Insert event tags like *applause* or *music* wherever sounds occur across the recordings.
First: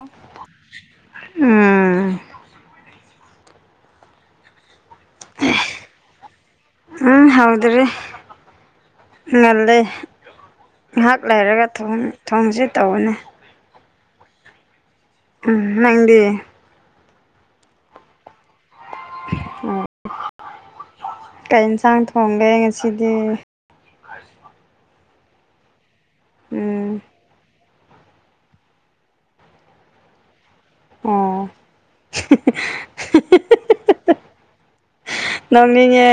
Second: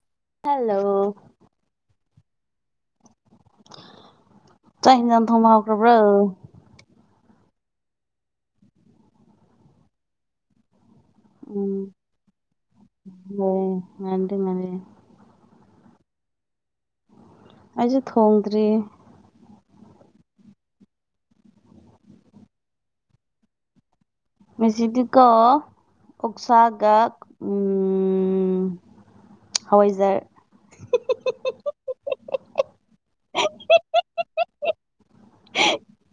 ꯑꯣ ꯍꯜꯂꯣ ꯎꯝ ꯆ ꯍꯅꯥꯅ ꯊꯣꯡꯃ ꯍꯒ꯭ꯔꯕ꯭ꯔꯥ ꯎꯝ ꯍꯥꯎꯗ꯭ꯔꯤ ꯉꯜꯂꯤ ꯉꯥꯏꯍꯥꯛ ꯂꯩꯔꯒ ꯊꯣꯡꯁ ꯇꯧꯕꯅꯤ ꯍ ꯉ ꯉꯅꯦ ꯎꯝ ꯅꯪꯗꯤ ꯑꯩꯁꯨ ꯊꯣꯡꯗ꯭ꯔꯤ ꯀꯩ ꯌꯦꯟꯁꯥꯡ ꯊꯣꯡꯒꯦ ꯉꯁꯤꯗꯤ ꯉꯁꯤꯗꯤꯀꯣ ꯑꯣꯛꯁꯥꯒ ꯎꯝ ꯎꯝ ꯍꯋꯥꯏꯖꯔ ꯑꯣꯥ ꯍꯥ ꯍꯥ ꯅꯣꯛꯅꯤꯡꯉꯦ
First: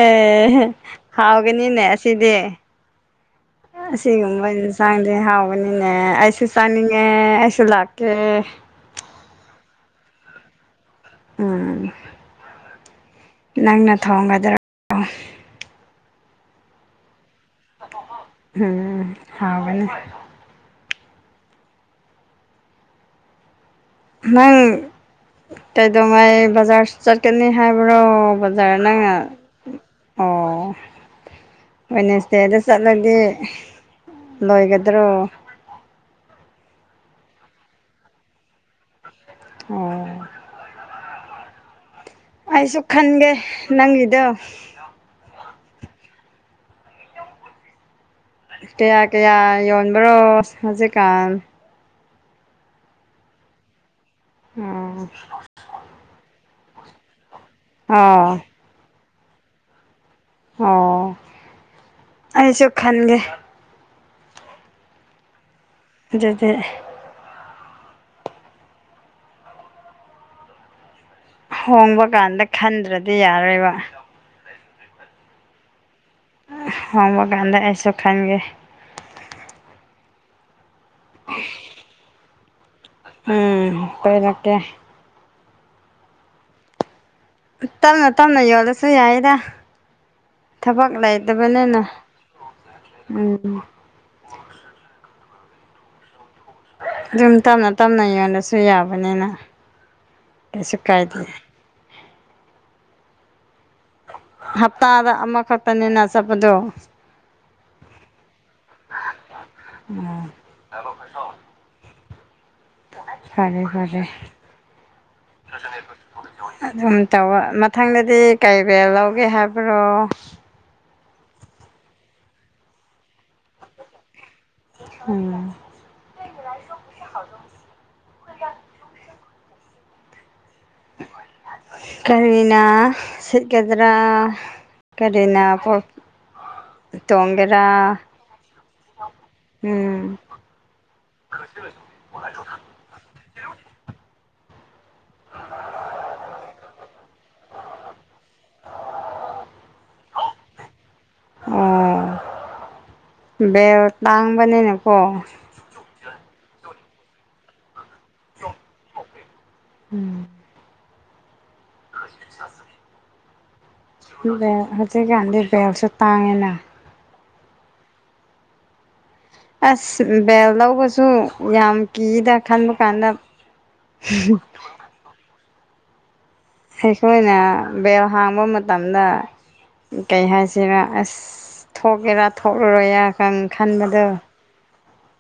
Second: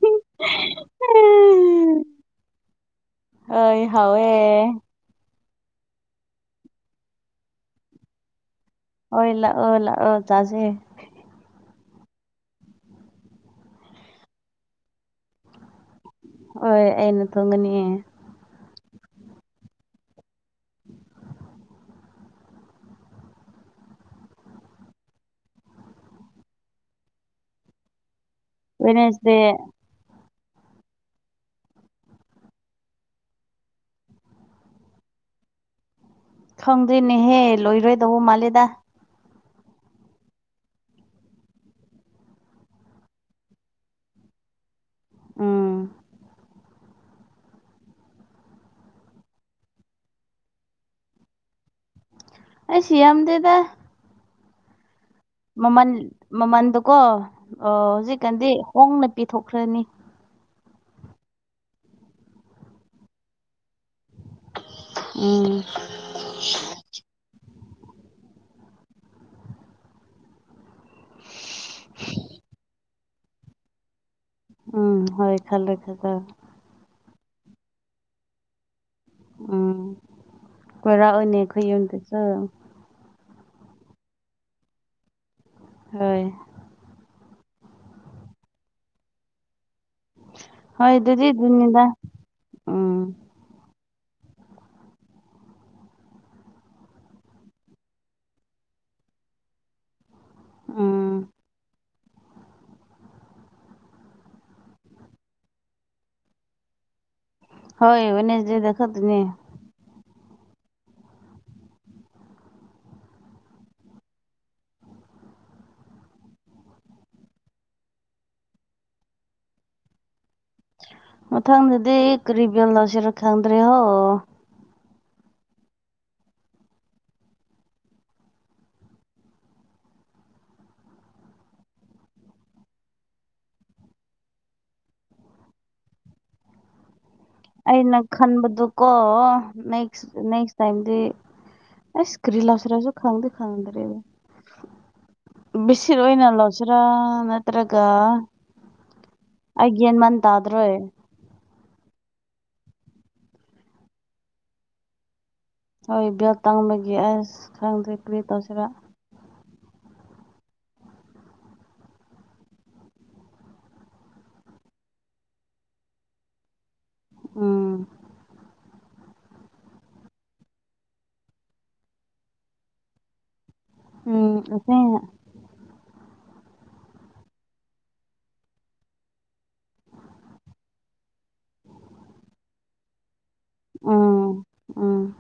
ꯍꯥꯎꯒꯅꯤꯅꯦ ꯑꯁꯤꯗꯤ ꯍꯣꯏ ꯍꯥꯎꯋꯦ ꯁꯤꯒꯨꯞ ꯏꯟꯁꯥꯡ ꯏ ꯍꯥꯎꯕꯅꯤꯅꯦ ꯑꯩꯁꯨ ꯆꯥꯅꯤꯡꯉꯦ ꯑꯩꯁꯨ ꯂꯥꯛꯀꯦ ꯍꯣꯏ ꯂꯥꯛꯑꯣ ꯂꯥꯛꯑꯣ ꯇꯥꯁꯦ ꯎꯝ ꯅꯪꯅ ꯊꯣꯡꯒꯗ꯭ꯔꯥ ꯍꯣꯏ ꯑꯩꯅ ꯊꯣꯡꯒꯅꯤꯑ ꯎꯝ ꯍꯥꯥꯎꯕꯅꯦ *inaudible* ꯅꯪ ꯀꯩꯗꯧꯉꯥꯏ ꯕꯖꯥꯔ ꯆꯠꯀꯅꯤ ꯍꯥꯏꯕ꯭ꯔꯣ ꯆꯔꯅꯉ *unintelligible* ꯋꯦꯅꯦꯁꯗꯦ *inaudible* ꯋꯦꯅꯦꯁꯗꯦꯗ ꯆꯠꯂꯗꯤ ꯂꯣꯏꯒꯗ꯭ꯔꯣ ꯈꯪꯗ꯭ꯦꯅꯦꯍꯦ ꯂꯣꯏꯔꯣꯏꯗꯧꯕ ꯃꯥꯜꯂꯦꯗ ꯑꯣꯝ ꯑꯩꯁꯨ ꯈꯟꯒꯦ ꯅꯪꯒꯤꯗꯣ ꯎꯝ ꯀꯌꯥ ꯀꯌꯥ ꯌꯣꯟꯕꯔꯣ ꯍꯧꯖꯤꯛꯀꯥꯟ ꯑꯩ ꯁꯤ ꯌꯥꯝ ꯑꯃꯗꯦꯗ ꯎꯝ ꯃꯃꯜ ꯃꯃꯜꯗꯨꯀꯣ ꯑꯣ ꯍꯧꯖꯤꯛꯀꯥꯟꯗꯤ ꯍꯣꯡꯅ ꯄꯤꯊꯣꯛꯈ꯭ꯔꯅꯤ ꯑꯣ ꯑꯩꯁꯨ ꯈꯟꯒꯦ ꯎꯝ ꯑꯗꯨꯗꯤ ꯍꯣꯡꯕ ꯀꯥꯟꯗ ꯈꯟꯗ꯭ꯔꯗꯤ ꯑꯗꯨ ꯌꯥꯔꯣꯏꯕ ꯎꯝ ꯍꯣꯏ ꯈꯜ ꯂꯩꯦ ꯈ ꯇ ꯍ ꯒꯥꯟꯗ ꯍꯥꯏꯁꯨ ꯈꯥꯟꯒ ꯎꯝ ꯀꯣꯏꯔꯥꯛ ꯑꯣꯏꯅꯅꯦ ꯑꯩꯈꯣꯏ ꯌꯨꯝꯗꯁꯨ ꯎꯝ ꯄꯩꯔꯛꯀꯦ꯫ ꯍꯣꯏ꯫ ꯇꯞꯅ ꯇꯞꯅ ꯌꯣꯜꯂꯁꯨ ꯌꯥꯏꯗ꯫ ꯍꯣꯏ ꯊꯕꯛ ꯑꯗꯨꯗꯤ ꯂꯩꯇꯕꯅꯤꯅ ꯑꯗꯨꯅꯤꯗ ꯎꯝ ꯎꯝ꯫ ꯑꯗꯨꯨꯝ ꯇꯞꯅ ꯇꯞꯅ ꯌꯣꯟꯂꯁꯨ ꯌꯥꯕꯅꯤꯅ ꯀꯩꯁꯨ ꯎꯝ ꯀꯥꯏꯗꯦ꯫ ꯍꯞꯇꯥꯗ ꯑꯃꯈꯛꯇꯅꯤꯅ ꯆꯠꯄꯗꯣ꯫ ꯍꯣꯏ ꯋꯦꯠꯅꯁꯗꯦꯗ ꯆꯠꯀꯅꯤ꯫ ꯎꯝ꯫ *unintelligible* *inaudible* ꯐꯔꯦ ꯐꯔꯦ꯫ *inaudible* ꯑꯗꯨꯝ ꯇꯧꯕ ꯃꯊꯪꯗꯗꯤ ꯀꯩ ꯕꯦꯜ ꯂꯧꯒꯦ ꯍꯥꯏꯕ꯭ꯔꯣ꯫ ꯃꯊꯪꯗꯗꯤ ꯀꯔꯤ ꯕꯦꯜ ꯂꯧꯁꯤꯔ ꯈꯪꯗ꯭ꯔꯦꯑꫭ꯫ ꯎꯝ꯫ ꯀꯔꯤꯅꯥ ꯁꯤꯠꯀꯗ꯭ꯔꯥ꯫ ꯀꯔꯤꯅ ꯕꯣꯠ ꯇꯣꯡꯒꯦꯔꯥ꯫ ꯈꯟꯕꯗꯨ ꯀꯣ ꯅꯦꯛꯁ ꯎꯝ ꯅꯦꯛꯁ ꯇꯥꯏꯝꯗꯤ ꯑꯁ ꯀꯔꯤ ꯂꯧꯁꯤꯔꯁꯨ ꯈꯪꯗꯤ ꯈꯪꯗ꯭ꯔꯦ꯫ ꯕꯤꯁꯤꯠ ꯑꯣꯏꯅ ꯂꯧꯁꯤꯔꯥ ꯅꯠꯇ꯭ꯔꯒ ꯑꯩ ꯒꯌ꯭ꯥꯟ ꯃꯟ ꯇꯥꯗ꯭ꯔꯦ꯫ ꯎꯝ ꯕꯦꯔ ꯇꯥꯡꯕꯅꯤꯅꯀꯣ꯫ ꯍꯣꯏ ꯕꯦꯜ ꯇꯪꯕꯒꯤ ꯑꯁ ꯈꯔꯪꯗ꯭ꯔꯦ ꯀꯔꯤ ꯇꯧꯁꯤꯔ꯫ ꯎꯝ꯫ *inaudible* ꯕꯦꯜ ꯍꯧꯖꯤꯛꯀꯥꯟꯗꯤ ꯕꯦꯜꯁꯨ ꯇꯥꯡꯉꯦꯅ꯫ ꯎꯝ꯫ ꯑꯁ ꯕꯦꯜ ꯂꯧꯕꯁꯨ ꯌꯥꯝ ꯀꯤꯗ ꯈꯟꯕ ꯀꯥꯟꯗ꯫ ꯎꯝ ꯑꯁꯦꯡꯕ꯫ ꯍꯩꯁꯋꯔꯅ ꯕꯦꯜ ꯍꯥꯡꯕ ꯃꯇꯝꯗ ꯀꯩ ꯍꯥꯏꯁꯤꯔꯥ ꯑꯁ ꯊꯣꯛꯀꯦꯔꯥ ꯊꯣꯛꯔꯔꯣꯏꯔ ꯀꯟ ꯈꯟꯕꯗꯣ꯫ ꯎꯝ ꯎꯝ꯫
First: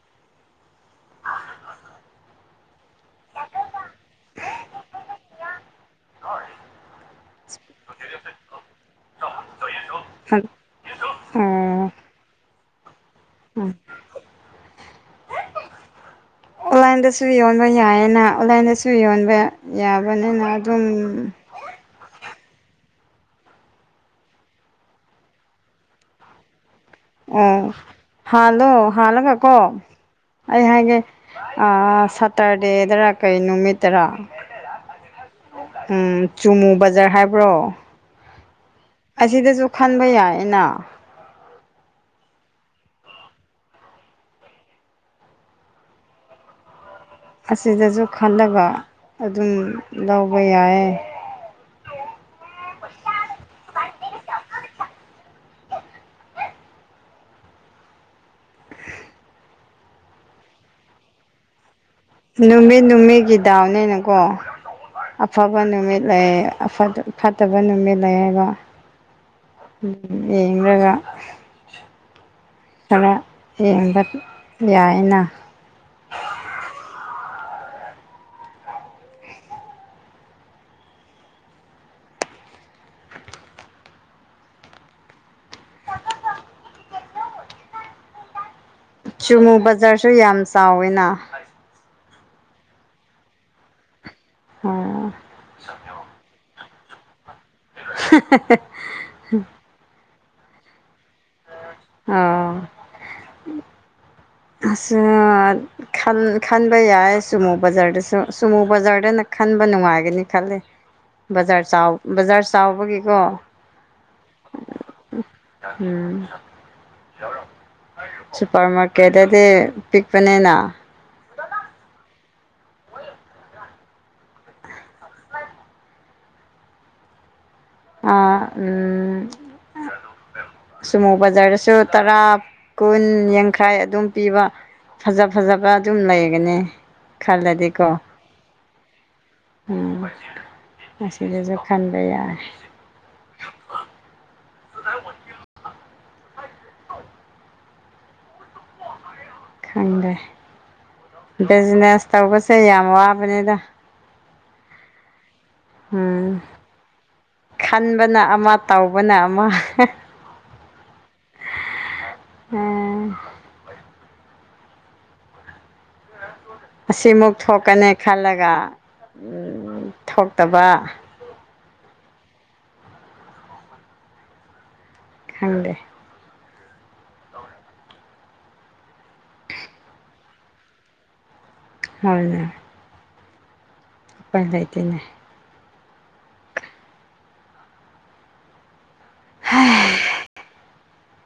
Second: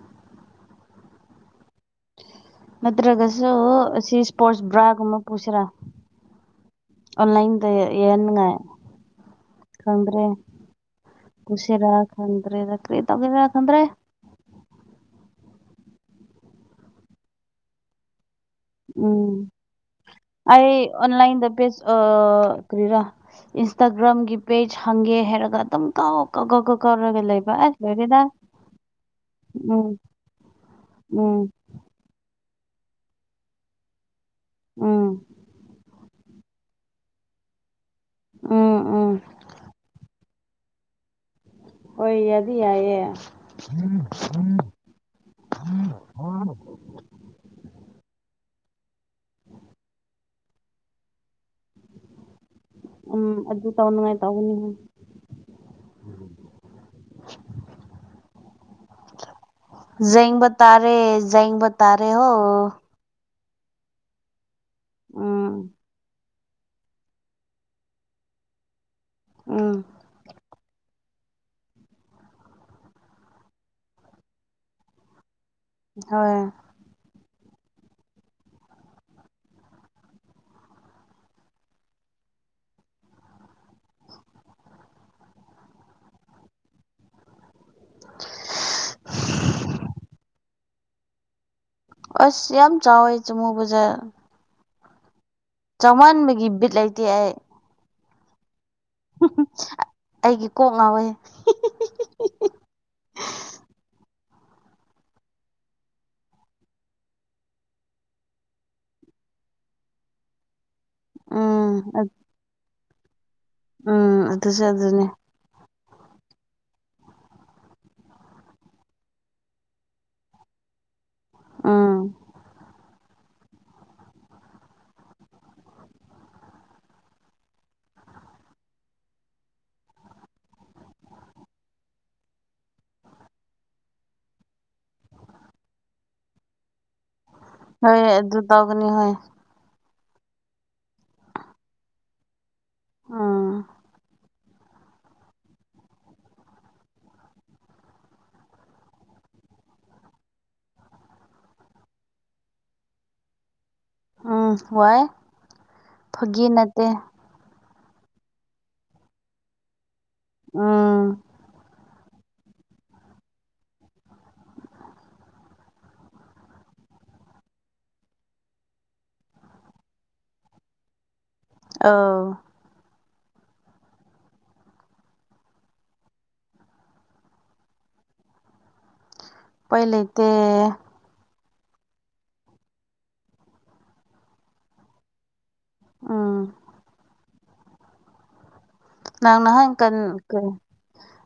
ꯅꯠꯇ꯭ꯔꯒꯁꯨ ꯑꯁꯤ ꯏꯁꯄꯣꯔꯠꯁ ꯕ꯭ꯔꯥꯒꯨꯝꯕ ꯄꯨꯁꯤꯔꯥ꯫ *unintelligible* ꯑꯣꯟꯂꯥꯏꯟꯗ ꯌꯦꯅꯉꯥꯏ꯫ ꯈꯪꯗ꯭ꯔꯦ ꯀꯨꯅꯁꯤꯔ ꯈꯗ꯭ꯔꯦꯗ ꯀ꯭ꯔꯤꯇꯧꯒꯦꯔ ꯈꯪꯗ꯭ꯔꯦ꯫ ꯑꯣꯟꯂꯥꯏꯟꯗꯁꯨ ꯑꯣꯟꯂꯥꯏꯟꯗꯁꯨ ꯌꯣꯟꯕ ꯌꯥꯏꯌꯦꯅ ꯑꯣꯟꯂꯥꯏꯟꯗꯁꯨ ꯎꯝ ꯌꯣꯟꯕ ꯌꯥꯕꯅꯤꯅ ꯑꯩ ꯑꯗꯨꯝ ꯑꯣꯟꯂꯥꯏꯟꯗ ꯄꯦꯖ ꯑꯥ ꯀꯔꯤꯔꯥ ꯏꯟꯁꯇꯥꯒ꯭ꯔꯥꯝꯒꯤ ꯄꯦꯖ ꯍꯪꯒꯦ ꯍꯥꯏꯔꯒ ꯑꯗꯨꯝ ꯀꯥꯎ ꯀ ꯀ ꯀ ꯀꯔꯒ ꯂꯩꯕ ꯑꯣ ꯑꯁ ꯂꫭꯏꯔꯤꯗ ꯍꯥꯜꯂꯣ ꯍꯥꯜꯂꯒꯀꯣ ꯎꯝ꯫ ꯑꯩ ꯍꯥꯏꯒꯦ꯫ ꯎꯝ ꯁꯇꯔꯗꯦꯗꯔ ꯀꯩ ꯅꯨꯃꯤꯠꯇꯔꯥ ꯎꯝ ꯎꯝ ꯆꯨꯃꯨ ꯕꯖꯥꯔ ꯍꯥꯏꯕ꯭ꯔꯣ꯫ ꯎꯝ ꯎꯝ꯫ ꯑꯁꯤꯗꯁꯨ ꯈꯟꯕ ꯌꯥꯏꯌꯦꯅ꯫ ꯍꯣꯏ ꯌꯥꯗꯤ ꯌꯥꯌꯦ꯫ *unintelligible* ꯑꯁꯤꯗꯁꯨ ꯈꯟꯂꯒꯥ ꯑꯗꯨꯝ ꯂꯧꯕ ꯌꯥꯏꯌꯦ꯫ ꯎꯝ ꯑꯗꯨ ꯇꯧꯅꯉꯥꯏ ꯇꯧꯕꯅꯤꯍꯦ꯫ *inaudible* ꯖꯦꯡꯕ ꯇꯥꯔꯦ ꯖꯦꯡꯕ ꯇꯥꯔꯦ ꯍꯣ ꯅꯨꯃꯤꯠ ꯅꯨꯃꯤꯠꯒꯤ ꯗꯥꯎꯅꯤꯅꯀꯣ ꯎꯝ ꯑꯐꯕ ꯅꯨꯃꯤꯠ ꯂꯩ꯫ ꯑꯐꯠ ꯐꯠꯇꯕ ꯅꯨꯃꯤꯠ ꯂꯩꯌꯦꯕ꯫ ꯎꯝ꯫ ꯌꯦꯡꯔꯒ ꯈꯔ ꯌꯦꯡꯕ ꯌꯥꯏꯅ ꯍꯣꯏ *inaudible* ꯆꯨꯃꯨ ꯕꯖꯥꯔꯁꯨ ꯌꯥꯝ ꯆꯥꯎꯋꯤꯅ ꯑꯁ ꯌꯥꯝ ꯆꯥꯎꯋꯦ ꯆꯃꯨ ꯕꯖꯥ ꯎꯝ ꯆꯥꯝꯃꯟꯥꯟꯕꯒꯤ ꯕꯤꯠ ꯂꯩꯇꯦ ꯑꯩ ꯍꯥ ꯍꯥ ꯑꯩꯒꯤ ꯀꯣꯛ ꯉꯥꯎꯋꯦ꯫ ꯍꯨꯝ *unintelligible* ꯈꯟꯕ ꯌꯥꯏ ꯁꯨꯃꯨ ꯕꯖꯥꯔꯗꯁꯨ ꯁꯨꯃꯨ ꯕꯖꯥꯔꯗꯅ ꯈꯟꯕ ꯅꯨꯡꯉꯥꯏꯒꯅꯤ ꯈꯜꯂꯤ꯫ ꯕꯖꯥꯔ ꯎꯝ ꯆꯥꯎ ꯕꯖꯥꯔ ꯆꯥꯎꯕꯒꯤꯀꯣ ꯎꯝ ꯑꯗꯨꯁꯨ ꯑꯗꯨꯅꯦ꯫ ꯎꯝ ꯁꯄꯔ ꯃꯥꯀꯦ ꯀꯦꯗꯗꯤ ꯄꯤꯛꯄꯅꯦꯅ ꯎꯝ ꯑꯥ ꯎꯝ ꯁꯨꯝꯃꯨ ꯕꯖꯥꯔꯗꯁꯨ ꯇꯔꯥ ꯀꯨꯟ ꯌꯥꯡꯈꯥꯏ ꯑꯗꯨꯝ ꯄꯤꯕ ꯐꯖ ꯐꯖꯕ ꯑꯗꯨꯝ ꯂꯩꯒꯅꯤ ꯈꯜꯂꯗꯤ ꯍꯣꯏ ꯑꯗꯨꯗꯨ ꯇꯒꯅꯤ ꯍꯣꯏ ꯎꯝ ꯑꯁꯤꯗꯁꯨ ꯈꯟꯕ ꯌꯥ ꯎꯝ *inaudible* ꯈꯪꯗꯦ ꯕꯤꯖꯤꯅꯦꯁ ꯇꯧꯕꯁꯦ ꯌꯥꯝ ꯋꯥꯕꯅꯤꯗ ꯎꯝ ꯋꯥꯏ ꯎꯝ ꯐꯥꯒꯤ ꯅꯠꯇꯦ ꯈꯟꯕꯅ ꯑꯃ ꯇꯧꯕꯅ ꯑꯃ ꯎꯝ ꯑꯁꯤꯃꯨꯛ ꯊꯣꯛꯀꯅꯤ ꯈꯜꯂꯒ ꯊꯣꯛꯇꯕ ꯑꯣ ꯈꯪꯗꯦ꯫ ꯎꯄꯥꯏ ꯂꯩꯇꯦ꯫ ꯍꯣꯏꯅꯦ꯫ ꯄꯥꯏ ꯂꯥꯏꯇꯅꯦ꯫ ꯎꯝ ꯅꯪꯅꯍ ꯀꯅ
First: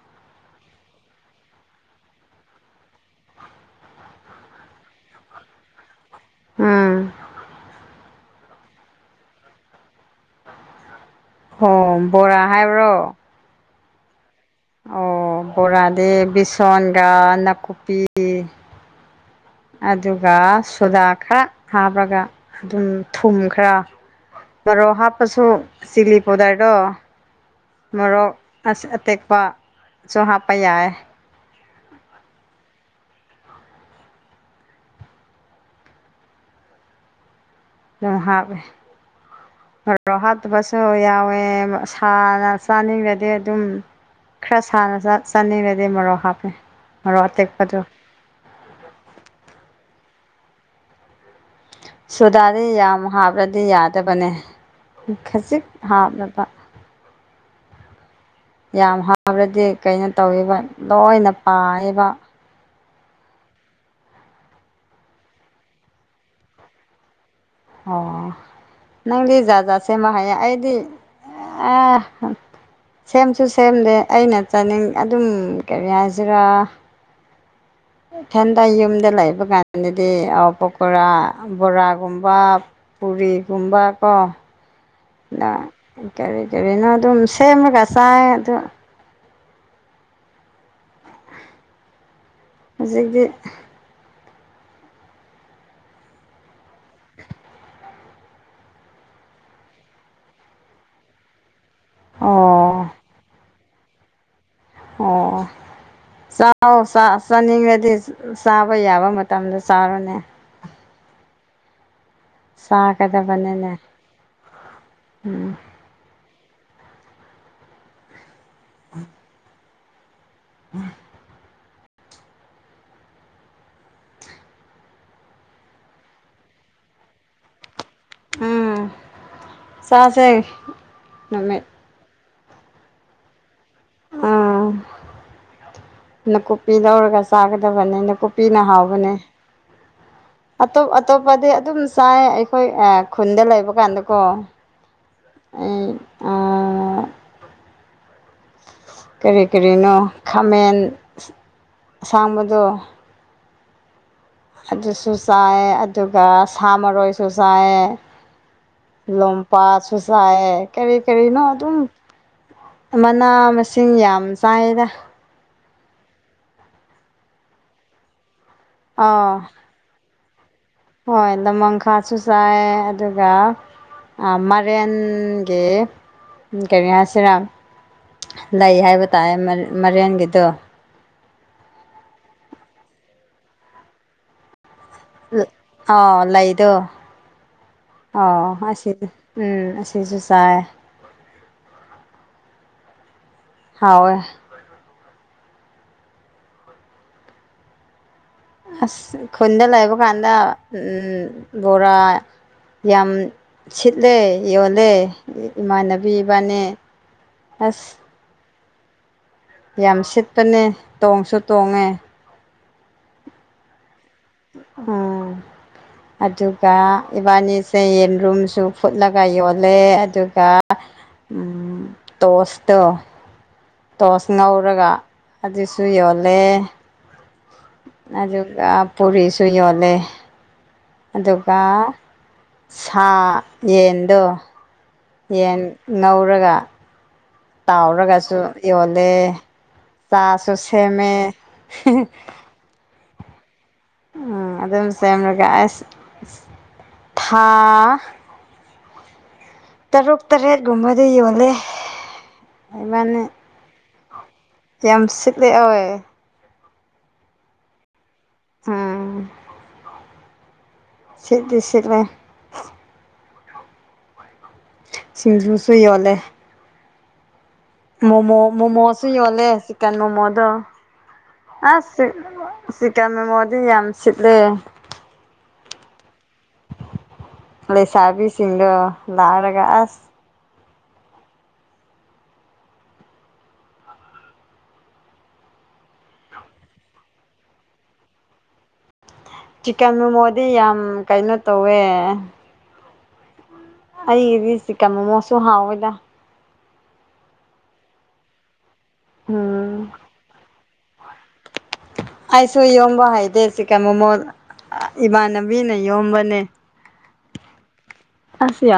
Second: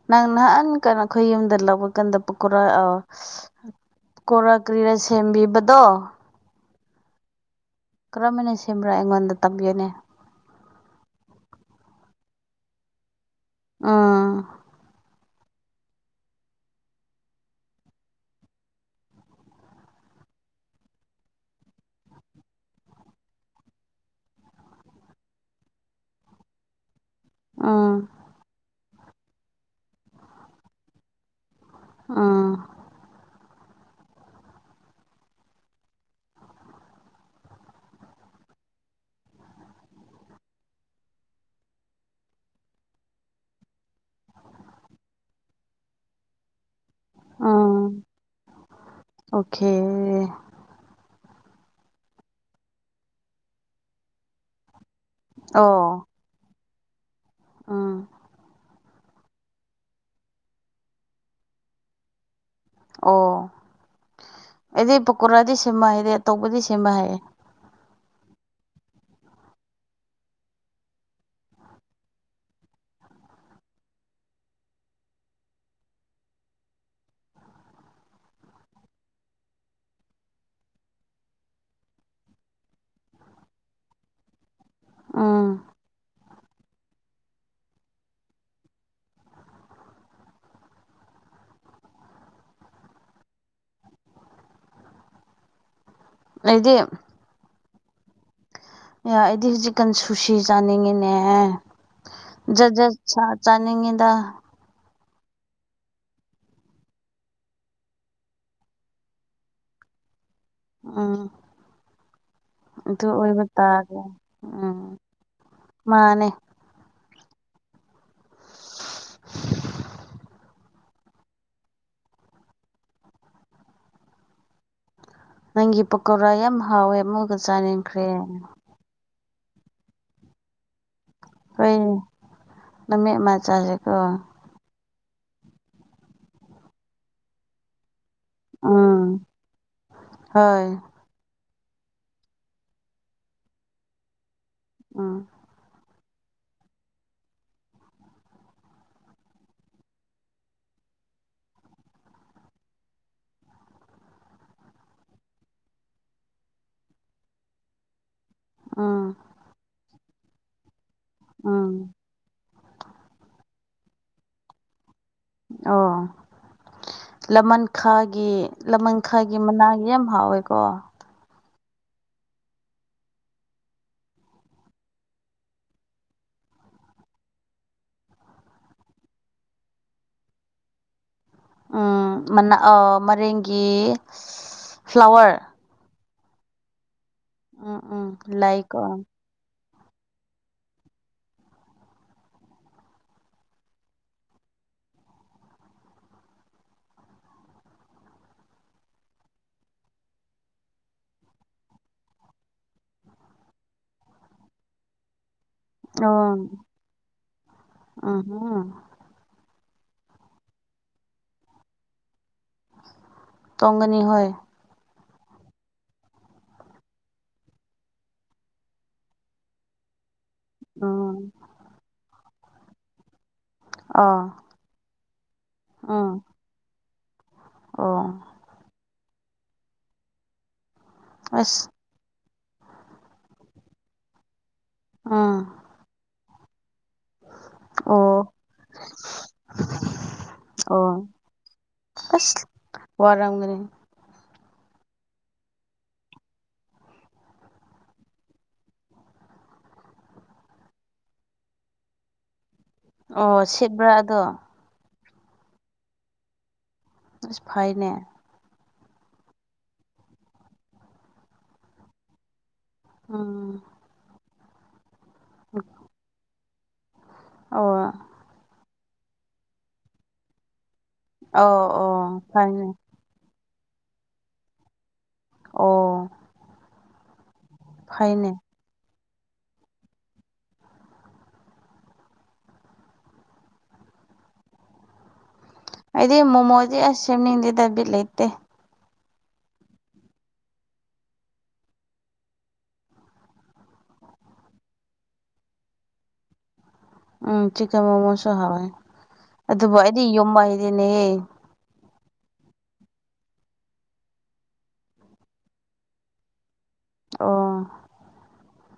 ꯅꯪ ꯅꯍꯥꯟ ꯀꯥꯟꯅꯣ ꯑꯩꯈꯣꯏ ꯌꯨꯝꯗ ꯂꯄꯀꯥꯟꯗ ꯄꯀꯣꯔꯥ ꯑ ꯀꯣꯔ ꯀ꯭ꯔꯤꯔ ꯁꯦꯝꯕꯤꯕꯗꯣ ꯎꯝ ꯀꯔꯝꯕꯅ ꯁꯦꯝꯕ꯭ꯔꯥ ꯑꯩꯉꯣꯟꯗ ꯇꯝꯕꯤꯌꯨꯅꯦ꯫ ꯍꯣ ꯕꯣꯔꯥ ꯍꯥꯏꯕ꯭ꯔꯣ? ꯎꯝ ꯑꯣ ꯕꯣꯔꯥꯗꯤ ꯕꯤꯁꯣꯟꯒ ꯅꯥꯀꯨꯞꯄꯤ ꯑꯗꯨꯒ ꯁꯣꯗꯥ ꯈꯔ ꯍꯥꯞꯄꯒ ꯑꯗꯨꯝ ꯊꯨꯝ ꯈꯔ ꯄꯔꯣ ꯍꯥꯞꯄꯁꯨ ꯁꯤꯂꯤꯄꯗꯥꯏꯔꯗꯣ ꯎꯝ ꯃꯣꯔꯣꯛ ꯑꯇꯦꯛꯄꯁꯨ ꯍꯥꯞꯄ ꯌꯥꯏ ꯎꯝ *unintelligible* ꯃꯔꯣꯛ ꯍꯥꯠꯇꯕꯁꯨ ꯌꯥꯎꯋꯦ ꯁꯥꯅ ꯆꯥꯅꯤꯡꯉꯗꯤ ꯑꯗꯨꯝ ꯈꯔ ꯁꯥꯅ ꯆꯥꯅꯤꯡꯉꯗꯤ ꯃꯔꯣꯔꯣꯛ ꯍꯥꯞꯄꯦ ꯃꯔꯣꯛ ꯑꯇꯦꯛꯄꯗꯣ ꯎꯝ ꯑꯣꯀꯦ꯫ ꯁꯨꯗꯥꯗꯤ ꯌꯥꯝ ꯍꯥꯕ꯭ꯔꯗꯤ ꯌꯥꯗꯕꯅꯦ ꯈꯖꯤꯛ ꯍꯥꯞꯂꯅꯕ ꯑꯥ ꯌꯥꯝ ꯍꯕ꯭ꯔꯗꯤ ꯀꯩꯅꯣ ꯇꯧꯋꯦꯕ ꯂꯣꯏꯅ ꯄꯥꯏꯌꯦꯕ ꯑꯣ ꯑꯩꯗꯤ ꯄꯀꯣꯔꯥꯗꯤ ꯁꯦꯝꯕ ꯍꯥꯏꯔꯦ ꯑꯇꯧꯕꯗꯤ ꯁꯦꯝꯕ ꯍꯥꯏꯌꯦꯦ ꯑꯣ ꯅꯪꯗꯤꯖꯖꯥꯁꯦ ꯃꯍ ꯍꯩ ꯑꯩꯗꯤ ꯁꯦꯝꯁꯨ ꯁꯦꯝꯗꯦ ꯑꯩꯅ ꯆꯥꯅꯤꯡ ꯑꯗꯨꯝ ꯀꯔꯤ ꯍꯥꯏꯁꯤꯔꯥ ꯏꯊꯦꯟꯗ ꯌꯨꯝꯗ ꯂꯩꯕ ꯀꯥꯟꯗꯗꯤ ꯄꯀꯣꯔꯥ ꯕꯣꯔꯥꯒꯨꯝꯕ ꯞ ꯄꯨꯔꯤ ꯀꯨꯝꯕꯀꯣ ꯎꯝ ꯀꯔꯤ ꯀꯔꯤꯅꯣ ꯑꯗꯨꯝ ꯁꯦꯝꯃꯒ ꯆꯥꯏ ꯑꯗꯨ ꯍꯧꯖꯤꯛꯤ ꯑꯩꯗꯤ ꯑꯦ ꯑꯩꯗꯤ ꯍꯧꯖꯤꯛꯀꯥꯟ ꯁꯨꯁꯤ ꯆꯥꯅꯤꯡꯉꯤꯅꯦ ꯖꯠ ꯑꯣ ꯖꯠ ꯆꯥꯅꯤꯡꯉꯤꯗ ꯑꯣ ꯆꯥꯅꯤꯡꯉꯗꯤ ꯆꯥꯕ ꯌꯥꯕ ꯃꯇꯝꯗ ꯆꯥꯔꯨꯅꯦ ꯎꯝ ꯑꯗꯨ ꯑꯣꯏꯕ ꯆꯥꯒꯗꯕꯅꯤꯅꯦ ꯇꯥꯔꯦ ꯎꯝ ꯎꯝ ꯃꯥꯅꯦ ꯎꯝ ꯅꯪꯒꯤ ꯄꯀꯧꯣꯔꯥ ꯌꯥꯝ ꯍꯥꯎꯋꯦ ꯑꯃꯨꯒ ꯆꯥꯅꯤꯡꯟꯈ꯭ꯔꯦ ꯆꯁꯦꯃꯦ ꯑꯩꯈꯣꯏꯅ ꯃꯠ ꯃ ꯆꯥꯁꯦꯀꯣ ꯎꯥ ꯅꯥꯀꯨꯞꯄꯤ ꯂꯧꯔꯒ ꯆꯥꯒꯗꯕꯅꯤ ꯅꯥꯀꯨꯞ ꯄꯤꯅ ꯍꯥꯥꯎꯕꯅꯦ ꯎꯝ ꯍꯣꯏ ꯑꯣ ꯑꯇꯣꯞꯄꯗꯤ ꯑꯗꯨꯝ ꯆꯥꯏ ꯑꯩꯈꯣꯏ ꯈꯨꯟꯗ ꯂꯩꯕ ꯀꯥꯟꯗꯀꯣ ꯑꯥ ꯑꯩ ꯑ ꯀꯔꯤ ꯀꯔꯤꯅꯣ ꯈꯥꯃꯦꯟ ꯑꯁꯥꯡꯕꯗꯣ ꯑꯗꯨꯁꯨ ꯆꯥꯏ ꯑꯗꯨꯒ ꯁꯥ ꯃꯔꯣꯏꯁꯨ ꯆꯥꯏ ꯎꯝ ꯂꯣꯄꯥ ꯁꯨꯁꯥꯏ ꯀꯔꯤ ꯀꯔꯤꯅꯣ ꯑꯗꯨꯝ ꯎꯝ ꯃꯅꯥ ꯃꯁꯤꯡ ꯌꯥꯝ ꯆꯥꯏꯗ ꯑꯣ ꯂꯃꯟꯈꯥꯒꯤ ꯑꯥ ꯂꯃꯟꯈꯥꯏꯒꯤ ꯃꯅꯥ ꯌꯥꯝ ꯍꯥꯎꯋꯦꯀꯣ ꯍꯣꯏ ꯗꯃꯪꯈꯥꯁꯨ ꯆꯥꯏ ꯑꯗꯨꯒ ꯃꯦꯟꯒꯤ ꯀꯔꯤꯌꯥꯁꯔꯥ ꯂꯩ ꯍꯥꯏꯕ ꯇꯥꯏꯦ ꯃꯔꯦꯟꯒꯤꯗꯣ ꯎꯅꯥ ꯃꯦꯡꯒꯤ ꯑꯥꯎ ꯂꯩꯗꯣ ꯎꯝ ꯎꯝ ꯑꯥꯎ ꯂꯩꯀꯣ ꯑꯁꯤꯅꯤ ꯎꯝ ꯑꯁꯤꯁꯨ ꯆꯥꯏ ꯍꯥꯎꯋ ꯑꯁ ꯈꯨꯟꯗ ꯂꯩꯕ ꯀꯥꯟꯗ ꯕꯣꯔꯥ ꯌꯥꯝ ꯁꯤꯠꯂꯦ ꯌꯣꯜꯂꯦ ꯏꯃꯥꯟꯅꯕꯤ ꯏꯕꯥꯅꯦ ꯑꯁ ꯑꯍ ꯌꯥꯝ ꯁꯤꯠꯄꯅꯦ ꯇꯣꯡꯁꯨ ꯇꯣꯡꯉꯦ ꯇꯣꯡꯒꯅꯤ ꯍꯣꯏ ꯎꯝ ꯑꯗꯨꯒ ꯏꯕꯥꯅꯤꯁꯦ ꯌꯦꯟꯔꯨꯝꯁꯨ ꯐꯨꯠꯂꯒ ꯌꯣꯜꯂꯦ ꯑꯗꯨꯒ ꯀ ꯎꯝ ꯇꯣꯁꯇ ꯑꯥ ꯇꯣꯁ ꯉꯧꯔꯒ ꯑꯗꯨꯁꯨ ꯎꯝ ꯌꯣꯜꯂꯦ ꯑꯣ ꯑꯗꯨꯒ ꯄꯨꯔꯤꯁꯨ ꯌꯣꯜꯂꯦ ꯑꯗꯨꯒ ꯑꯁ ꯁꯥ ꯌꯦꯟꯗꯣ ꯎꯝ ꯌꯦꯟ ꯉꯧꯔꯒ ꯑꯣ ꯇꯥꯎꯔꯒꯁꯨ ꯌꯣꯜꯂꯦ ꯆꯥꯁꯨ ꯑꯣ ꯁꯦꯝꯃꯦ ꯑꯁ ꯋꯥꯔꯝꯒꯅꯤ ꯎꯝ ꯑꯗꯨꯝ ꯁꯦꯝꯂꯒ ꯑꯁ ꯊꯥ ꯇꯔꯨꯛ ꯇꯔꯦꯠꯀꯨꯝꯕꯗ ꯌꯣꯜꯂꯦ ꯏꯕꯥꯅꯤ ꯑꯣ ꯁꯤꯠꯕ꯭ꯔꯥ ꯑꯗꯣ ꯌꯥꯝ ꯁꯤꯠꯂꯦꯋꯦ ꯐꯩꯏꯅꯦ ꯎꯝ ꯁꯤꯠꯇꯤ ꯁꯤꯠꯂꯦ ꯑ ꯁꯤꯡꯖꯨꯁꯨ ꯌꯣꯜꯂꯦ ꯑꯣ ꯃꯣꯃꯣ ꯃꯣꯃꯣꯁꯨ ꯌꯣꯜꯂꯦ ꯆꯤꯀꯟ ꯃꯣꯃꯣꯗꯣ ꯑꯣ ꯑꯣ ꯑꯁ ꯐꯩꯅꯦ *unintelligible* ꯆꯤꯀꯟ ꯃꯃꯣꯗꯤ ꯌꯥꯝ ꯁꯤꯠꯂꯦ ꯑꯣ ꯐꯩꯅꯦ ꯂꯩꯁꯥꯕꯤꯁꯤꯡꯗꯣ ꯂꯥꯔꯒꯥ ꯑꯁ ꯑꯩꯗꯤ ꯃꯣꯃꯣꯗꯤ ꯑꯁ ꯁꯦꯝꯅꯤꯡꯗꯦꯗ ꯕꯤꯠ ꯂꯩꯇꯦ ꯆꯤꯛꯀꯟ ꯃꯣꯃꯣꯗꯤ ꯌꯥꯝ ꯀꯩꯅꯣ ꯇꯧꯋꯦ ꯑꯩꯗꯤ ꯁꯤꯀꯟ ꯃꯣꯃꯣꯁꯨ ꯍꯥꯎꯋꯦꯗ ꯎꯝ ꯆꯤꯛꯀꯟ ꯃꯣꯃꯣꯁꯨ ꯍꯥꯎꯋꯦ ꯑꯗꯨꯕꯨ ꯎꯝ ꯑꯩꯗꯤ ꯌꯨꯝꯕ ꯍꯩꯔꯦꯅꯦꯍꯦ ꯑꯩꯁꯨ ꯌꯣꯝꯕ ꯍꯩꯗꯦ ꯆꯤꯀꯟ ꯃꯣꯃꯣ ꯏꯃꯥꯟꯅꯕꯤꯅ ꯌꯣꯝꯕꯅꯦ ꯑꯣ ꯑꯁ ꯌꯥ꯫